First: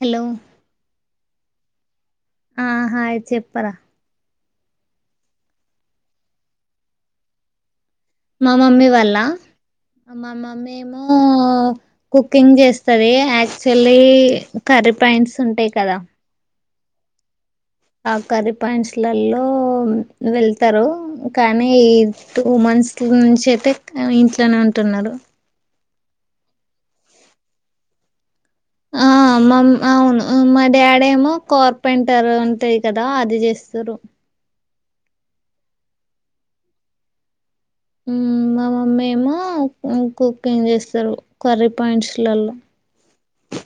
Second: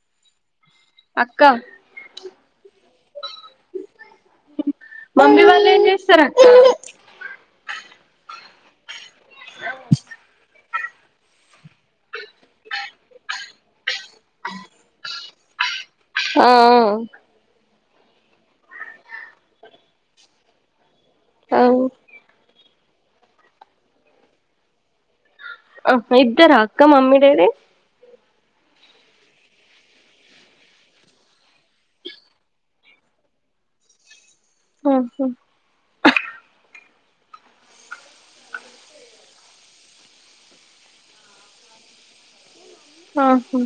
Hello అక్క ఆ hi చెప్పరా మమ్మీ వాళ్ళు ఏం చేస్సర అక్క మా మమ్మీ వాల్ళ ఆ మా మమ్మీ ఏమో కుకింగ్ చేస్తది యాక్చువల్లీ కర్రీ పాయింట్స్ ఉంటాయి కదా, ఆ ఆ కరి పాయింట్స్లలో వెళ్తారు కానీ ఇటు టూ మంత్స్ నుంచి అయితే ఇంట్లోనే ఉంటున్నారు ఆ ఇద్దరా అక్క మమ్మీడేది ఆ మా అవును మా డాడీ ఏమో కార్పెంటర్ ఉంటాది కదా అది చేస్తారు ఆఓహ మా మమ్మీ ఏమో కుకింగ్ చేస్తారు కర్రీ పాయింట్స్లలో ఆహా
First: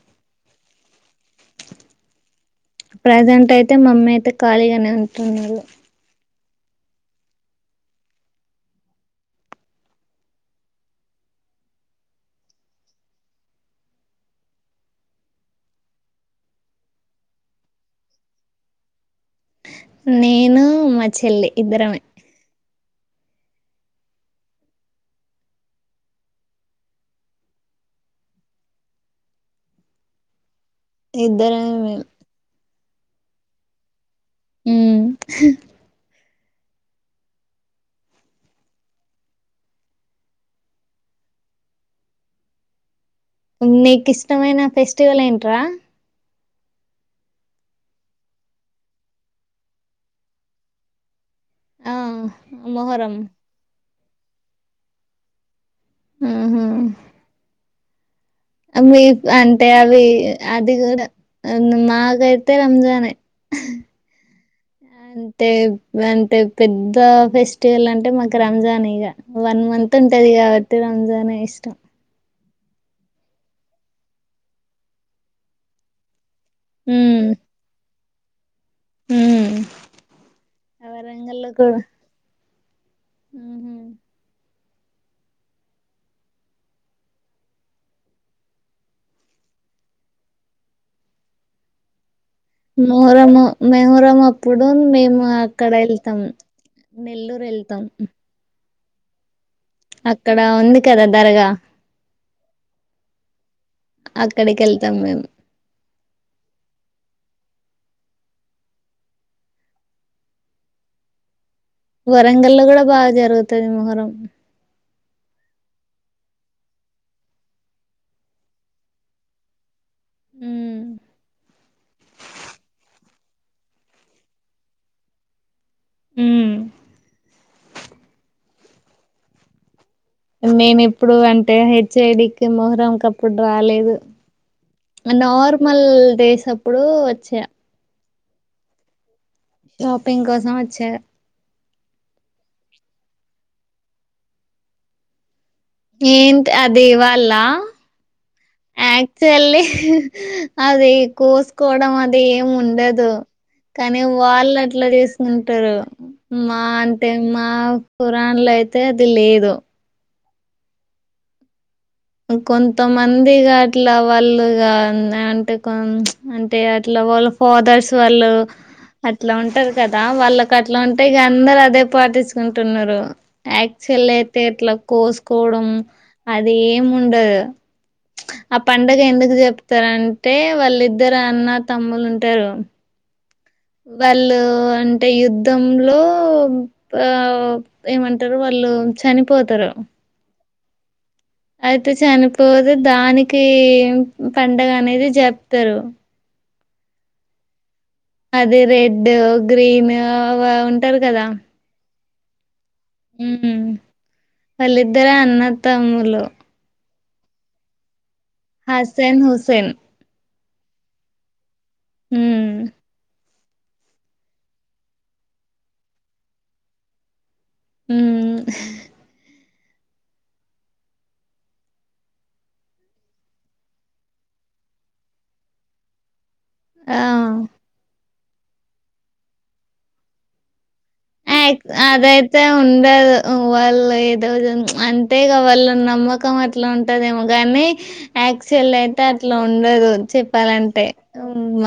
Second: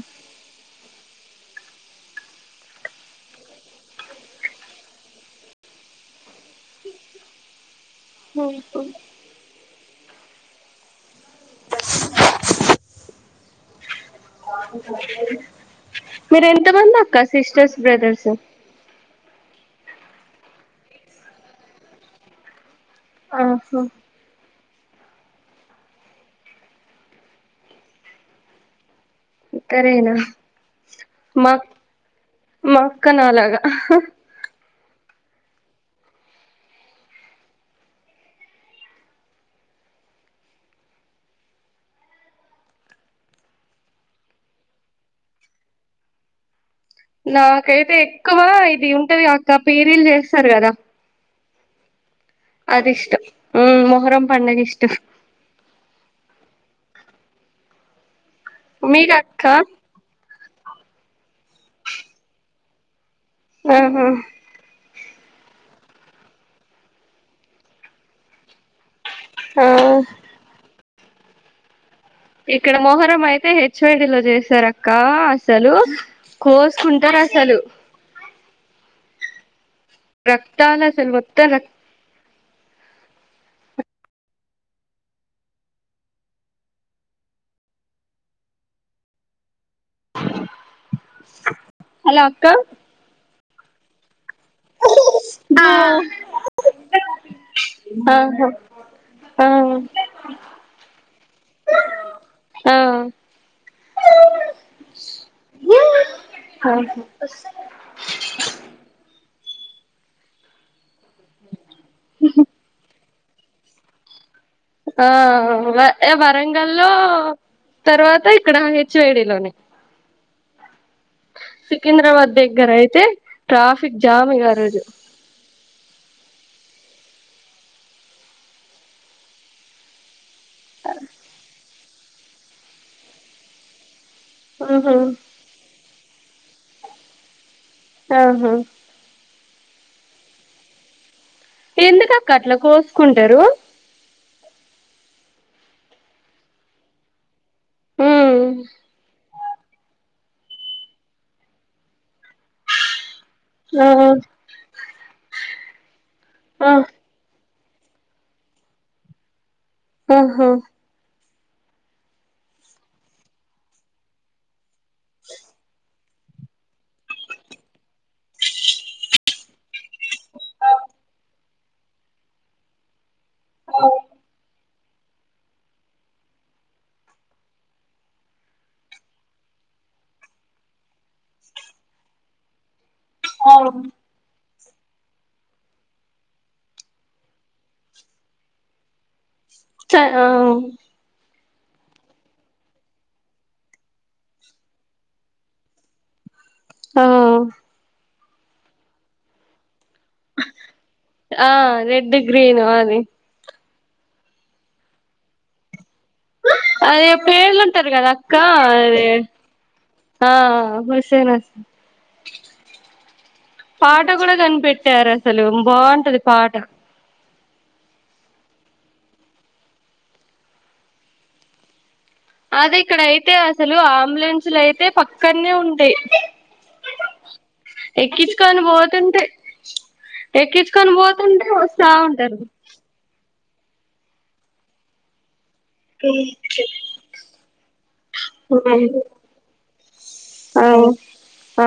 ప్రజెంట్ అయితే మా అమ్మీ అయితే ఖాళీగానే అంటున్నారు హ మీరు ఎంత మంది అక్క సిస్టర్స్ బ్రదర్స్ నేను మా చెల్లి ఇద్దరమే ఆహా ఇ తరేనా ఇద్దరే పక్కనలాగా హ నీకు ఇష్టమైన ఫెస్టివల్ ఏంట్రా నాకైతే ఎక్కువ ఇది ఉంటది అక్క పేరీలు చేస్తారు కదా ఆ అదిష్ట మొహరం అరం పండకి ఇష్టం ఆహా మీ మీకు అక్క అంటే అవి అది కూడా మాగాయితే రంజానే. అ హా అంటే అంటే పెద్ద ఫెస్టివల్ అంటే మాకు రంజాన్ ఇగా. వన్ ఆ మంత్ ఉంటది కాబట్ తే రంజానా ఇష్టం ఇక్కడ మొహరం అయితే హెచ్వేడిలో చేసార అక్క అసలు కోసుకుంటరు అసలు హ్మ్ రక్తాల సలుపోత్తె రక్త ఉహు హాల అక్క మొహరము మెహరంగా ప్పుడు మేము అక్కడ వెళ్తాం నెల్లూరు వెళ్తాం. ఓ అక్కడ ఉంది కదా దరగా ఆ అక్కడికి వెళ్తాం మేము. వరంగల్లో కూడా బాగా జరు రుగుతది మొహరం ఆ వ వరంగల్ లో తర్వాత ఇక్కడ హెచ్వైడి లోనే ఉ సికింద్రాబాద్ దగ్గర అయితే ట్రాఫిక్ జామి గా ఆ రోజు హ్మ్ నేను ఎప్పుడు అంటే చెడికి మొహరం కప్పుడు రాలేదు. ఆహా నార్మల్ డేసప్పుడు వచ్చా అహా షాపింగ్ కోసం వచ్చా ఎందుక అక్క అట్లా కోసుకుంటరు. ఏంట్ అది వాళ్ళ ఉమ్ యాక్చువలీ అదే కోసుకోవడం అది ఏం ఉండదు. ఆ కానీ వాళ్ళు అట్లా చేసుకుంటరు మా ఆ అంటే మా కురాన్ లో అయితే అది లేదు. అ హా కొంతమందిగా అట్లా వాళ్ళుగా ఉ అంటే కొ అంటే అట్లా వాళ్ళ ఫాదర్స్ వాళ్ళు అట్లా ఉంటారు కదా వాళ్ళకు అట్లా ఉంటే ఇక అందరు అదే పాటించుకుంటున్నారు యాక్చువల్ అయితే అట్లా కోసుకోవడం అదే ఏం ఉండదు ఆ పండగ ఎందుకు చెప్తారంటే వాళ్ళిద్దరు అన్న తమ్ములు ఉంటారు. వాళ్ళు అంటే యుద్ధంలో పవ్ ఏమంటారు వాళ్ళు చనిపో స అయితే చనిపోతే దానికి పండగ అనేది జరప్తారు. ఆ అది రెడ్ గ్రీన్ ఆహ్ ఓ ఉంటారు కదా అంతా గ్రీన్ వాల్ హుహ్ వాళ్ళిద్దర అన్న తమ్ములు అదే పేర్లుంటారు కదా కా అరే హసన్ హుసేన్ ఆ హుసెన్ హుసెన్ హూమ్ పాట కూడా కనిపెట్టారు అసలు బాగుంటది పాట హూ అది ఇక్కడ అయితే అసలు అంబులెన్సులు అయితే పక్కన్నే ఉంటాయి. ఆహ్ ఎక్కిచ్చుకోనీ పోతుంటే ఎక్కిచ్చుకోని బో అయైక్ అదైతే ఉండదు వాళ్ళేదో అంటేగ వాళ్ళు నమ్మకం అట్లా ఉంటదేమో గాని యాక్చువల్ అయితే అట్లా ఉండదు ఆ చెప్పాలంటే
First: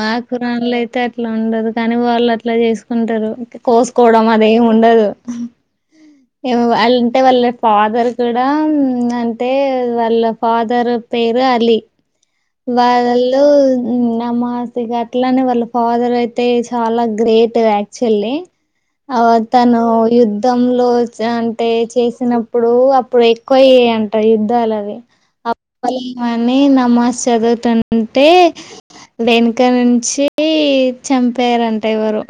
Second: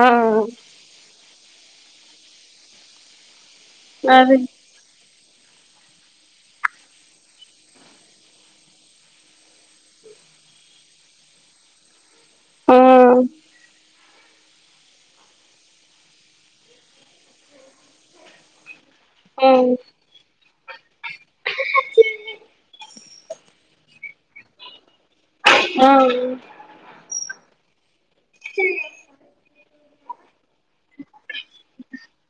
ఆ కురాణ్లయితే అట్లా అట్లా ఉండదు కానీ వాళ్ళు అట్లా చేసుకుంటారు. కోస్కోవడం అదే మాదేం ఉండదు వాళ్ళ అంటే వాళ్ళ ఫాదర్ కూడా అంటే వాళ్ళ ఫాదర్ పేరు అలీ ఆ వాళ్ళు నమాజ్ ఇగ అట్లానే వాళ్ళ ఫాదర్ అయితే చాలా గ్రేట్ యాక్చువల్లీ అహ్ ఆ అతను యుద్ తంలో చ అంటే చేసినప్పుడూ ఇప్పుడు ఎక్కువయ్యాయంట యుద్ధాలవి ఆ అని నమాస్ చదువుతున్ అంటే దేనిక నుంచి చంపారంట ఎవరో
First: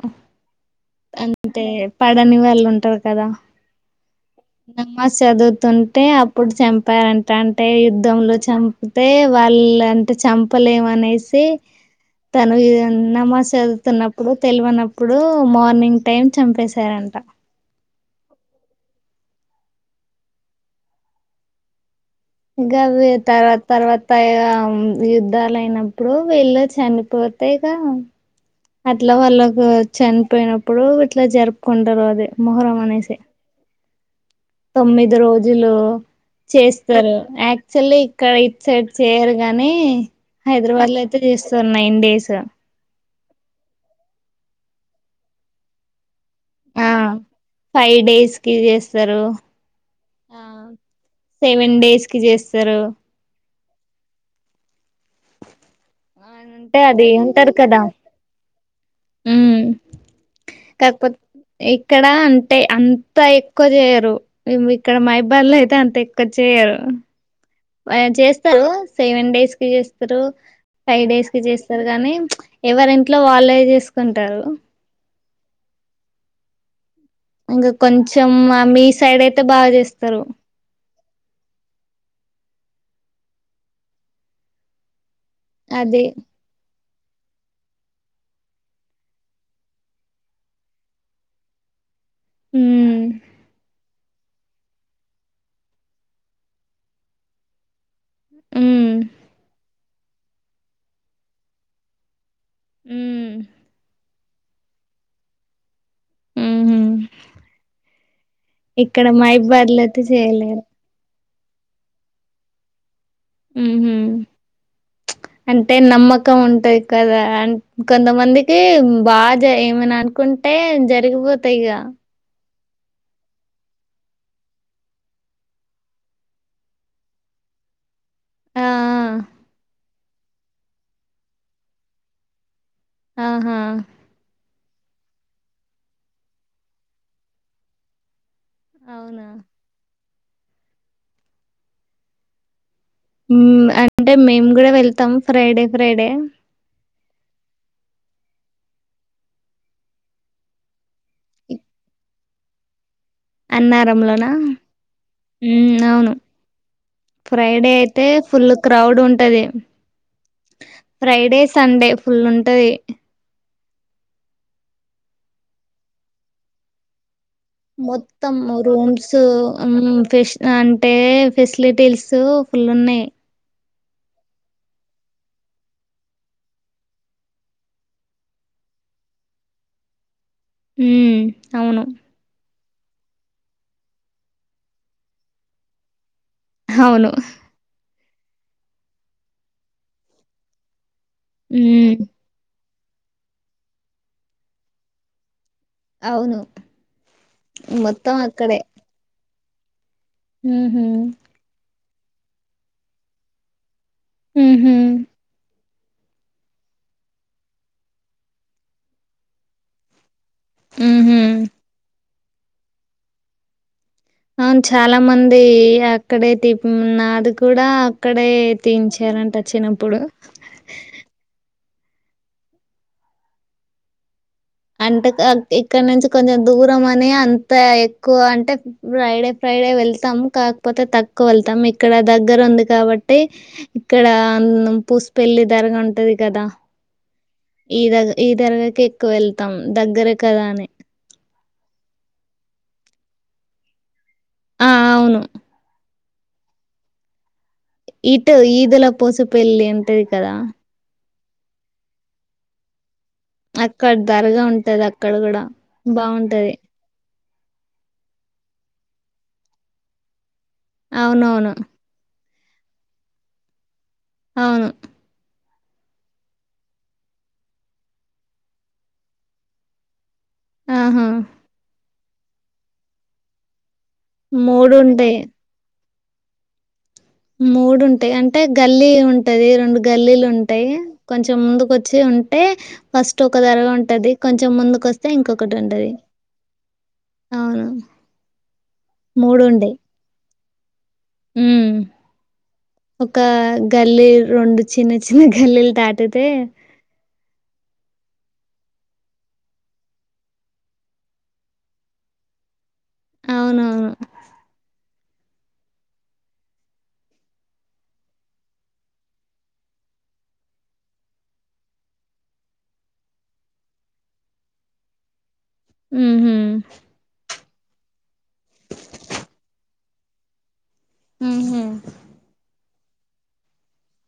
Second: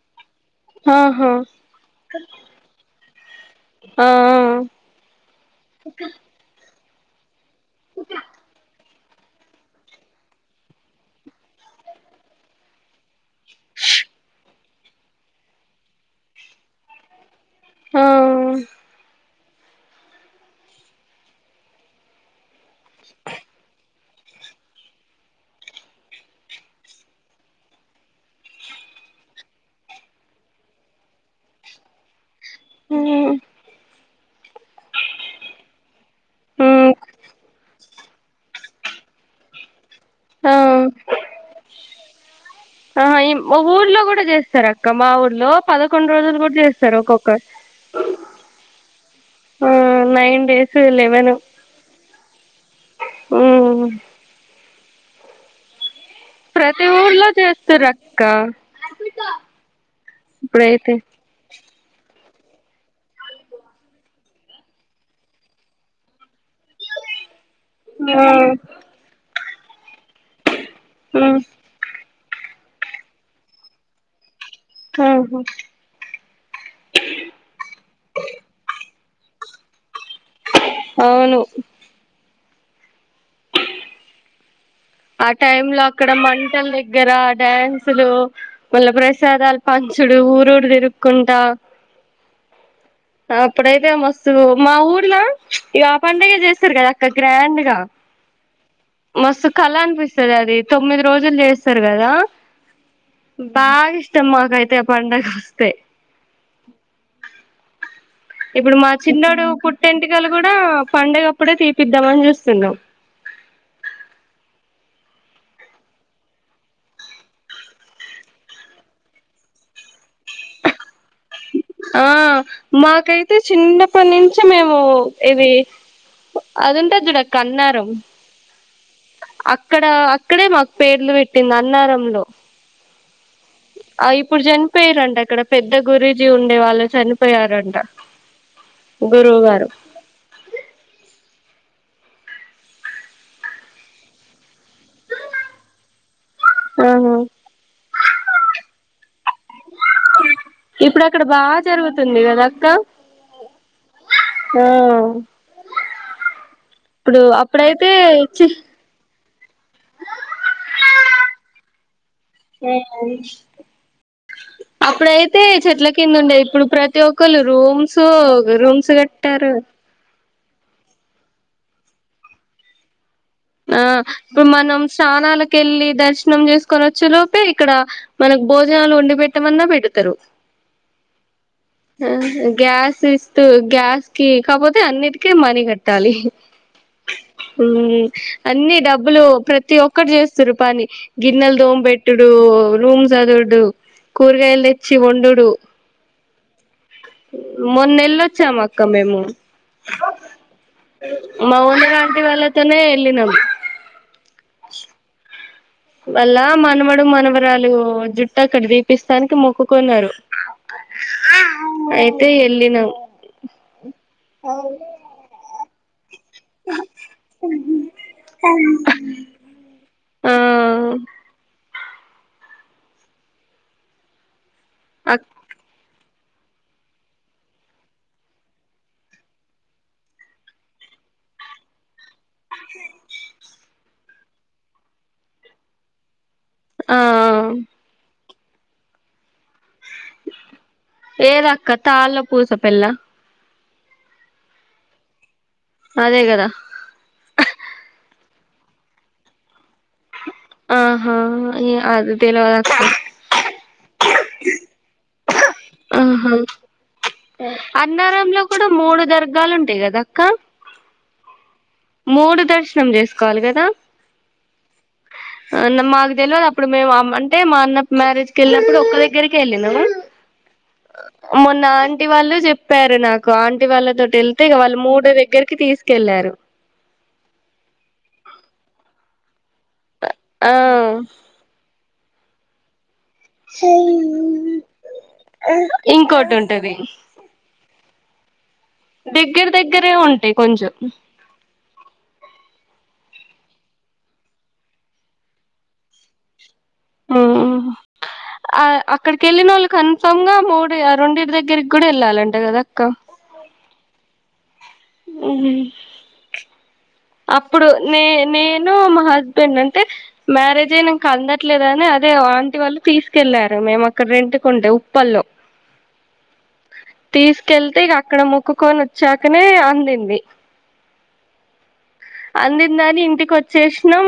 ఆహా అంటే పడని వాళ్ళు ఉంటరు కదా ఆ నమాస్ చదువుతుంటే అప్పుడు చం పారన్ అంటే యుద్ధంలో చం అంటే వాళ్ళ అంటే చంపలేమనేసి తను నమాస్ చదువుతున్నప్పుడు పిలివన అప్పుడు మార్నింగ్ టైమ్ చంపేశారంట ఆ గవే తర్వాత తర్వాత ఇగ యుద్ధాలు అయినప్పుడు వీళ్ళు చనిపోతే, ఇక అట్లా వాళ్ళకు చనిపోయినప్పుడు ఇట్లా జరుపుకుంటారు. అదీ మొహరం అనేసి తొమ్మిది రోజులు చేస్తరు. యాక్చువల్లీ ఇక్కడ ఇట్ సైడ్ చేయరు గాని ఆ హైదరాబాద్ లో అయితే చేస్తార్ నైన్ డేస్ ఇక ఆ ఈ మొగోళ్ళు కూడా చేస్తారు అక్క. మా ఊర్లో పదకొండు రోజులు. పూజ్ ఆ జేస్తారు ఒక్కొకరు ఫైవ్ డేస్ కి చేస్తారు ఆ ఆ nine days level seven days కి జేస్తరు ఊమ్ అంటే ప్రతి అది ఊర్లో ఇంటరు కదా చేస్తారు అక్క ఊమ్ ఇప్పుడైతే కాకపోతే ఇక్కడ అన్ అంటే అంత ఎక్కువ చేయరు. ఉం ఇక్కడ మైబాల్లో అయితే అంత ఎక్కువ చేయరు. ఆ చేస్తారు సెవెన్ డేస్ తీస్తరు ఫైవ్ డేస్ మ్మ్ కి చేస్తరు గానీ ప్చ్ ఎవరి ఇంట్లో వాళ్ళే చేసుకుంటరు ఆహా ఇంకా కొంచెం మీ సైడ్ అయితే బాగ చేస్తరు అవును ఆ టైమ్ లో అది అక్కడ మంటలు లే గ్గర డ్యాన్సులు మళ్ళా ప్రసాదాలు పంచుడు ఊరురు తిరుక్కుంటా ఉమ్ అప్పుడైతే మస్ సో మా ఊర్లా ఇగ ఆ పండగ చేస్తరు కదా అక్క గ్రాండ్ గా ఉమ్ మస్తు కాల అనిపిస్ సరే అది తొమ్మిది రోజులు చేస్తరు కదా ఉమ్ బాగిస్ ఇస్తే మాకైతే పండుగ వస్తే ఉహు ఇప్పుడు మా ఇక్కడ చిన్నోడు మైబాద్లో అయితే పుట్టెంటికలు కూడా చేయలేరు ప పండగప్పుడే తీపిద్దామని జూస్తున్నాం ఉహుమ్ ప్చ్ అంటే నమ్మకం ఉంటదయి కదా అ కొంతమందికి బాధ ఏమైనా కుంటే జరిగిపోతయి ఇగ ఆ మాకైతే చిన్నప్పటి నుంచి మేము ఇది అదుం టది చూడక్క అన్నారం ఆ! ఆ! అక్కడ అక్కడే మాకు పేర్లు పెట్టింది అన్నారంలో ఆహా! ఆ ఇప్పుడుజన్ చనిపోయారంట ఇక్కడ పెద్ద గురూజీ ఉండే వాళ్ళు చనిపోయారంట అవునా? గురువు గారు ఊమ్ అంటే మేము కూడా వెళ్తాం ఫ్రైడే ఫ్రైడే ఆహా ఇప్పుడ ఇక్కడ బాగా జరుగుతుంది కదా కా అన్నారంలోనా ఉమ్ అవును ఇప్పుడు ఫ్రైడే అప్పుడైతే అయితే ఫుల్ చి క్రౌడ్ ఉంటది ఫ్రైడే సండే ఫుల్ ఉంటధి అప్పుడైతే చెట్ల కింద ఉండే ఇప్పుడు ప్రతి ఒక్క ఒలు రూమ్స్ మొత్తం రూమ్స్ కట్టారు హ్మ్. ఫెస్ అంటే ఫెసిలిటీస్ ఫుల్ ఉన్నాయ్ ఆ ఇప్పుడు మనం స్నానాలకు వెళ్ళి దర్శనం చేసుకొని వచ్చు లోపే ఇక్కడ మనకు భోజనాలు వండి పెట్టమన్నా పెడతారు హుమ్ ఆ గ్యాస్ ఇస్తూ గ్యాస్ కి కాకపోతే అన్నిటికే మనీ కట్టాలి అవును అన్నీ డబ్బులు ప్రతి ఒక్కరు చేస్తరు పని గిన్నెల హ్మ్. దోమ్బెట్టుడు రూమ్స్ చదువుడు కూరగాయలు తెచ్చి వండుడు అవును మొన్న మొత్తం ఎల్లోచ్చాం అక్కడే అక్క మేము ఉహు మౌనగా ఇంటి వాళ్ళతోనే ఎల్లినమ్ ఊహూ వాళ్ళ మనమడు మనవరాలు జుట్టక్కడ దీపిస్తానికి మొక్కుకున్నారు ఉహు ఏ తే ఎల్లినం అవును చాలా మంది [unintelligible] క్కడే తీప్ ఉమ్మ్ నాది కూడా అక్కడే తీయించారంట చిన్నప్పుడు ఆవ్ అంటే అక్ కాగ్ ఇక్కడ నుంచి కొంచెం దూరం అని అంత ఎక్కువ అంటే ఫ్రైడే ఫ్రైడే వెళ్తాము కాకపోతే తక్కువ వెళ్తాము క్కడ దగ్గరుంది కాబట్టి ఇక్కడ పూసిపెల్లి ధరగ ఉంటది కదా అ ఆ ఈదగ ఈ దరగకి ఎక్కువ వెళ్తాం దగ్గరే కదా అని ఏదక్క తాళ్ళ పూస పెళ్ళ ఆ అవును అదే గద ఇటు ఈదుల పూసు పెళ్లి ఉంటది కదా ఆహా ఇ అది తెల్వదక్క అక్కడ దరగ ఉంటది అక్ క్కడగూడ ఆహా బావుంటది అన్నారంలో కూడా మూడు దర్గాలుంటయి గదక్క అవునవును మూడు దర్శనం చేసుకోవాలి కదా అవును ఆ న్ మాకు తెల్వదు అప్పుడు మేము ఆమ్ అంటే మా అన్న మ్యారేజ్కెల్లినప్పుడు ఒక్క దగ్గరికే ఎళ్ళినము ఆహా మొన్న ఆన్ టీ వాళ్ళు చెప్పారు నాకు ఆన్ టి వాళ్ళతోటెల్తే ఇగ వాళ్ళు మూడు దగ్గరికి తీస్ కెళ్ళారు మూడుంటాయ్ అంటే గల్లీ ఉంటది రెండు గల్లీలు ఆ ఉంటాయి కొంచెం ముందుకొచ్ చ్చి ఉంటే ఫస్ట్ ఒక దర్గ ఉంటది కొంచెం ముందుకు వస్తే ఇంకొకటుంటది ఇంకోటి ఉంటది అవును మూడు దగ్గర ఉండే దగ్గరే ఉంటాయి కొంచెం ఒకా గల్లీ రెండు చిన్న చిన్న గల్లీలు దాటితే ఉమ్ అ అక్కడికి ఎళ్ళినోళ్ళు కన్ఫామ్ గా మూడు ఆ రెండుటి దగ్గరికి కూడ ఎళ్ళాలంట కదక్ అవునవును ఉహుమ్ అప్పుడు నే నేను మా హస్బెండ్ అంటే మ్యారేజ్ అయినాక అందట్లేదని అదే ఆంటి వాళ్ళు తీసుకెళ్ళారు మేము అక్కడ రెంటు కుంటె ఉప్పల్లో ఉ హ్మ్ కెళ్తే ఇక అక్కడ మొక్కుకొని వచ్చాకనే అందింది ఉమ్ హు అందిందని ఇంటికి వచ్చేసినాం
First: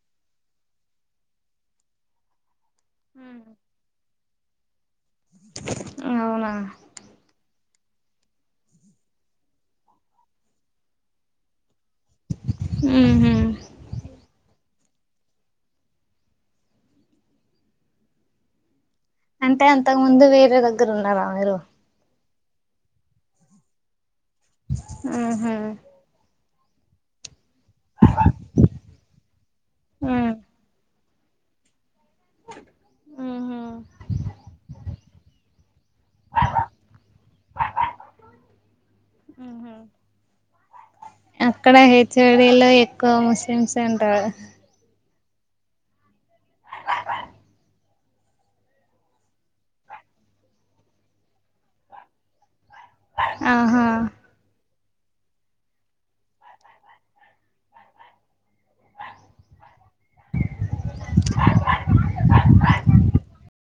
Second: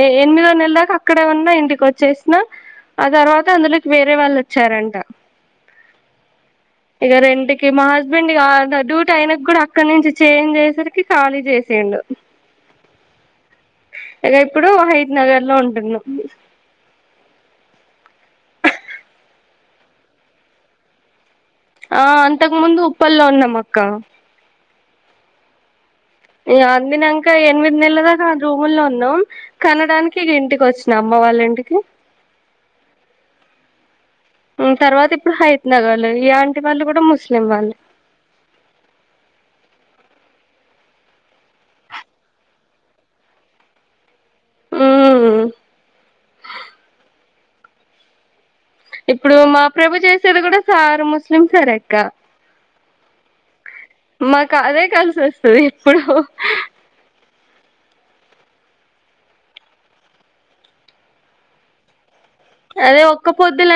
ఎ ఎనిమిదో నెల దాక అక్కడే ఉన్నా ఇంటికి వచ్చేసినా ఆ ఉమ్. తర్వాత అందులోకి వే రే వాళ్ళు వచ్చారంట అవునా ఇక రెంట్ ఇగా మా హస్బెండ్ కా డ డ్యూట్ అయిన కూడా అక్కడ నుంచి చేంజ్ చేసరికి ఖాళీ చేసిండు ఉహుమ్ ఇక ఇప్పుడు హయిత్ నగర్ లో ఉంటున్నాం అంటే అంతకు ముందు వేరే దగ్గర ఉన్నారా మీరు ఆ అంతకు ముందు ఉప్పల్లో ఉన్నాం అక్క ఆహా ఇగా అందినకా ఏ తొమ్మిది నెలలు రూము లో ఉన్నాం ఆ కనడానికి ఇక ఇంటికి వచ్చినాం అమ్మవళ్ళంటికి ఉహు ఉమ్ తర్వాత ఇప్పుడు హైత్నగర్ ఈ ఆంటీ వాళ్ళు కూడా ముస్లిం వాళ్ళు ఉహు అక్కడ హెచ్ ఓ డి ఎక్కువ ముస్లిమ్స్ అంటారు ఉమ్ ఇప్పుడు మా ప్రభు చేసేది కూడా సార్ ముస్లిమ్ సార్ అక్క ఆహా మాకు అదే కలిసి వస్తుంది ఎప్పుడు అదే ఒక్క పొద్దుల